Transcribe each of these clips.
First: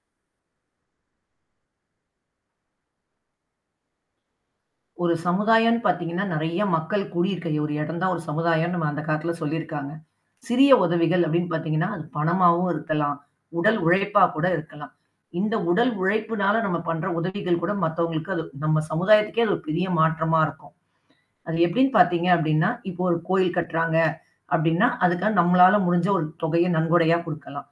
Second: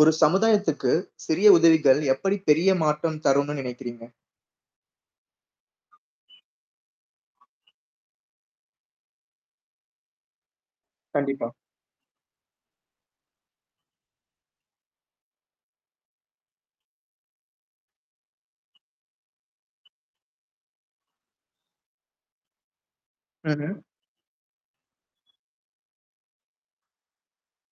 ஒரு சமுதாயத்துக்கு சிறிய உதவிகள் எப்டி பெரிய மாற்றம் தரும்னு நினைக்கிறீங்க? ஒரு சமுதாயம்னு பார்த்தீங்கனா, நிறைய மக்கள் கூடி இருக்கிற ஒரு இடம் தான் ஒரு சமுதாயம்னு நம்ம அந்த காலத்தில சொல்லி இருக்காங்க. சிறிய உதவிகள் கண்டிப்பா. அப்டின்னு பார்த்தீங்கனா, அது பணமாகவும் இருக்கலாம், உடல் உழைப்பா கூட இருக்கலாம். இந்த உடல் உழைப்பினால நம்ம பண்ற உதவிகள் கூட மத்தவங்களுக்கு அது நம்ம சமுதாயத்துக்கே அது ஒரு பெரிய மாற்றமா இருக்கும். அது எப்டின்னு பார்த்தீங்கனா, அப்டினா இப்போ ஒரு கோயில் ம்ஹ்ம். கட்றாங்க அப்டினா அதுக்காக நம்மளால முடுஞ்ச ஒரு தொகைய நன்கொடையா குடுக்கலாம்.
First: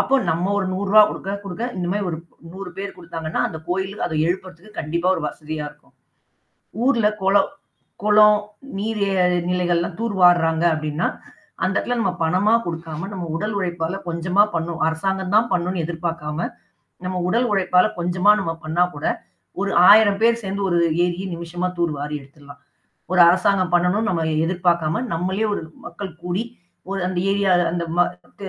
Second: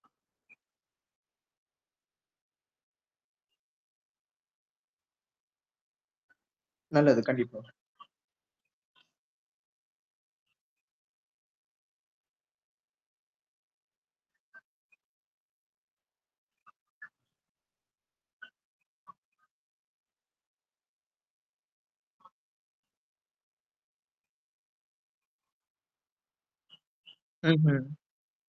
அப்போ, நம்ம ஒரு 100 ரூபாய் குடுக்க குடுக்க இந்த மாரி ஒரு 100 பேர் குடுத்தாங்கனா அந்த கோயிலுக்கு அதை எழுப்புறதுக்கு கண்டிப்பா ஒரு வசதியா இருக்கும். ஊர்ல நல்லது. குளம் கண்டிப்பா. குளம், நீர் நிலைகள்லாம் தூர் வாருறாங்க அப்டினா, அந்த இடத்தில நம்ம பணமா குடுக்காம நம்ம உடல் உழைப்பால கொஞ்சமா பண்ணும். அரசாங்கம் தான் பண்ணும்னு எதிர்பார்க்காம நம்ம உடல் உழைப்பால கொஞ்சமா நம்ம பண்ணா கூட ஒரு 1000 பேர் சேர்ந்து ஒரு ஏரியை நிமிஷமா தூர் வாரி எடுத்துடலாம். ஒரு அரசாங்கம் பண்ணணும்னு நம்ம எதிர்பார்க்காம நம்மளே ஒரு மக்கள் கூடி ஒரு அந்த ஏரியா ம்ஹ்ம். அந்த ம தே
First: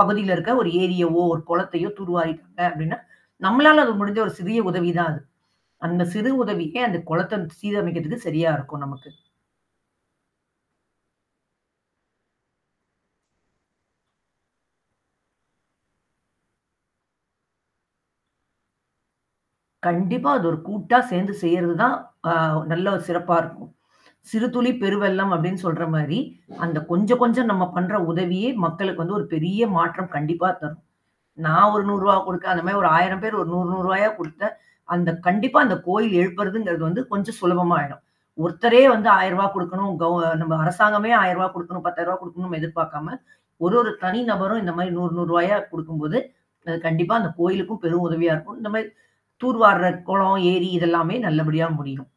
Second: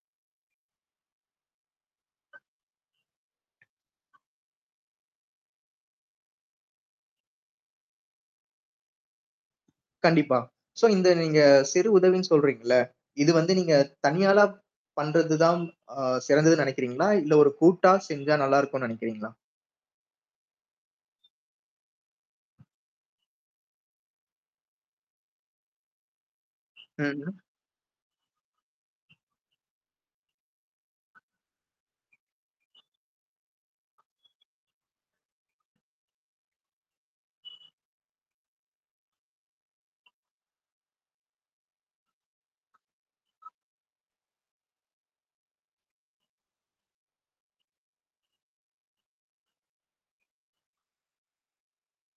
பகுதியில இருக்கிற ஒரு ஏரியவோ, ஒரு குளத்தையோ தூர் வாரிட்டாங்க அப்டின்னா நம்மளால அது முடுஞ்ச ஒரு சிறிய உதவி தான் அது. அந்த சிறு உதவியே அந்த குளத்தை சீரமைப்பதற்கு சரியா இருக்கும் நமக்கு. கண்டிப்பா. சோ, இந்த நீங்க சிறு உதவின்னு சொல்றீங்கள்ல, இது வந்து நீங்க தனியாளா பண்றது தான் அ சிறந்ததுன்னு நினைக்கிறீங்களா? இல்ல ஒரு கூட்டா செஞ்சா நல்லா இருக்கும்னு நினைக்கிறீங்களா? கண்டிப்பா அது ஒரு கூட்டா சேர்ந்து செய்றதுதான் அ நல்ல சிறப்பா இருக்கும். "சிறுதுளி பெருவெள்ளம்" அப்டின்னு சொல்ற மாரி அந்த கொஞ்சம் ம்ஹ்ம். கொஞ்சம் நம்ம பண்ற உதவியே மக்களுக்கு வந்து ஒரு பெரிய மாற்றம் கண்டிப்பா த நான் ஒரு 100 ரூபாய் குடுக்க அந்த மாரி ஒரு 1000 பேர் ஒரு 100- 100 ரூபாய்யா குடுக்க, அந்த கண்டிப்பா அந்த கோயில் எழுப்புறங்கறது வந்து கொஞ்சம் சுலபமா ஆயிடும். ஒருத்தரே வந்து 1000 ரூபா குடுக்கணும். கவ் நம்ம அரசாங்கமே 1000 ரூவா குடுக்கனும், 10,000 ரூவா குடுக்கணும்னு எதிர்பார்க்காம, ஒரு ஒரு தனி நபரும் இந்த மாரி 100, 100 ரூபாய்யா குடுக்கம் போது கண்டிப்பா அந்த கோயிலுக்கும் பெரும் உதவியா இருக்கும். இந்த மாரி தூர் வார்ற கோயில் இது எல்லாமே நல்லபடியா முடியும்.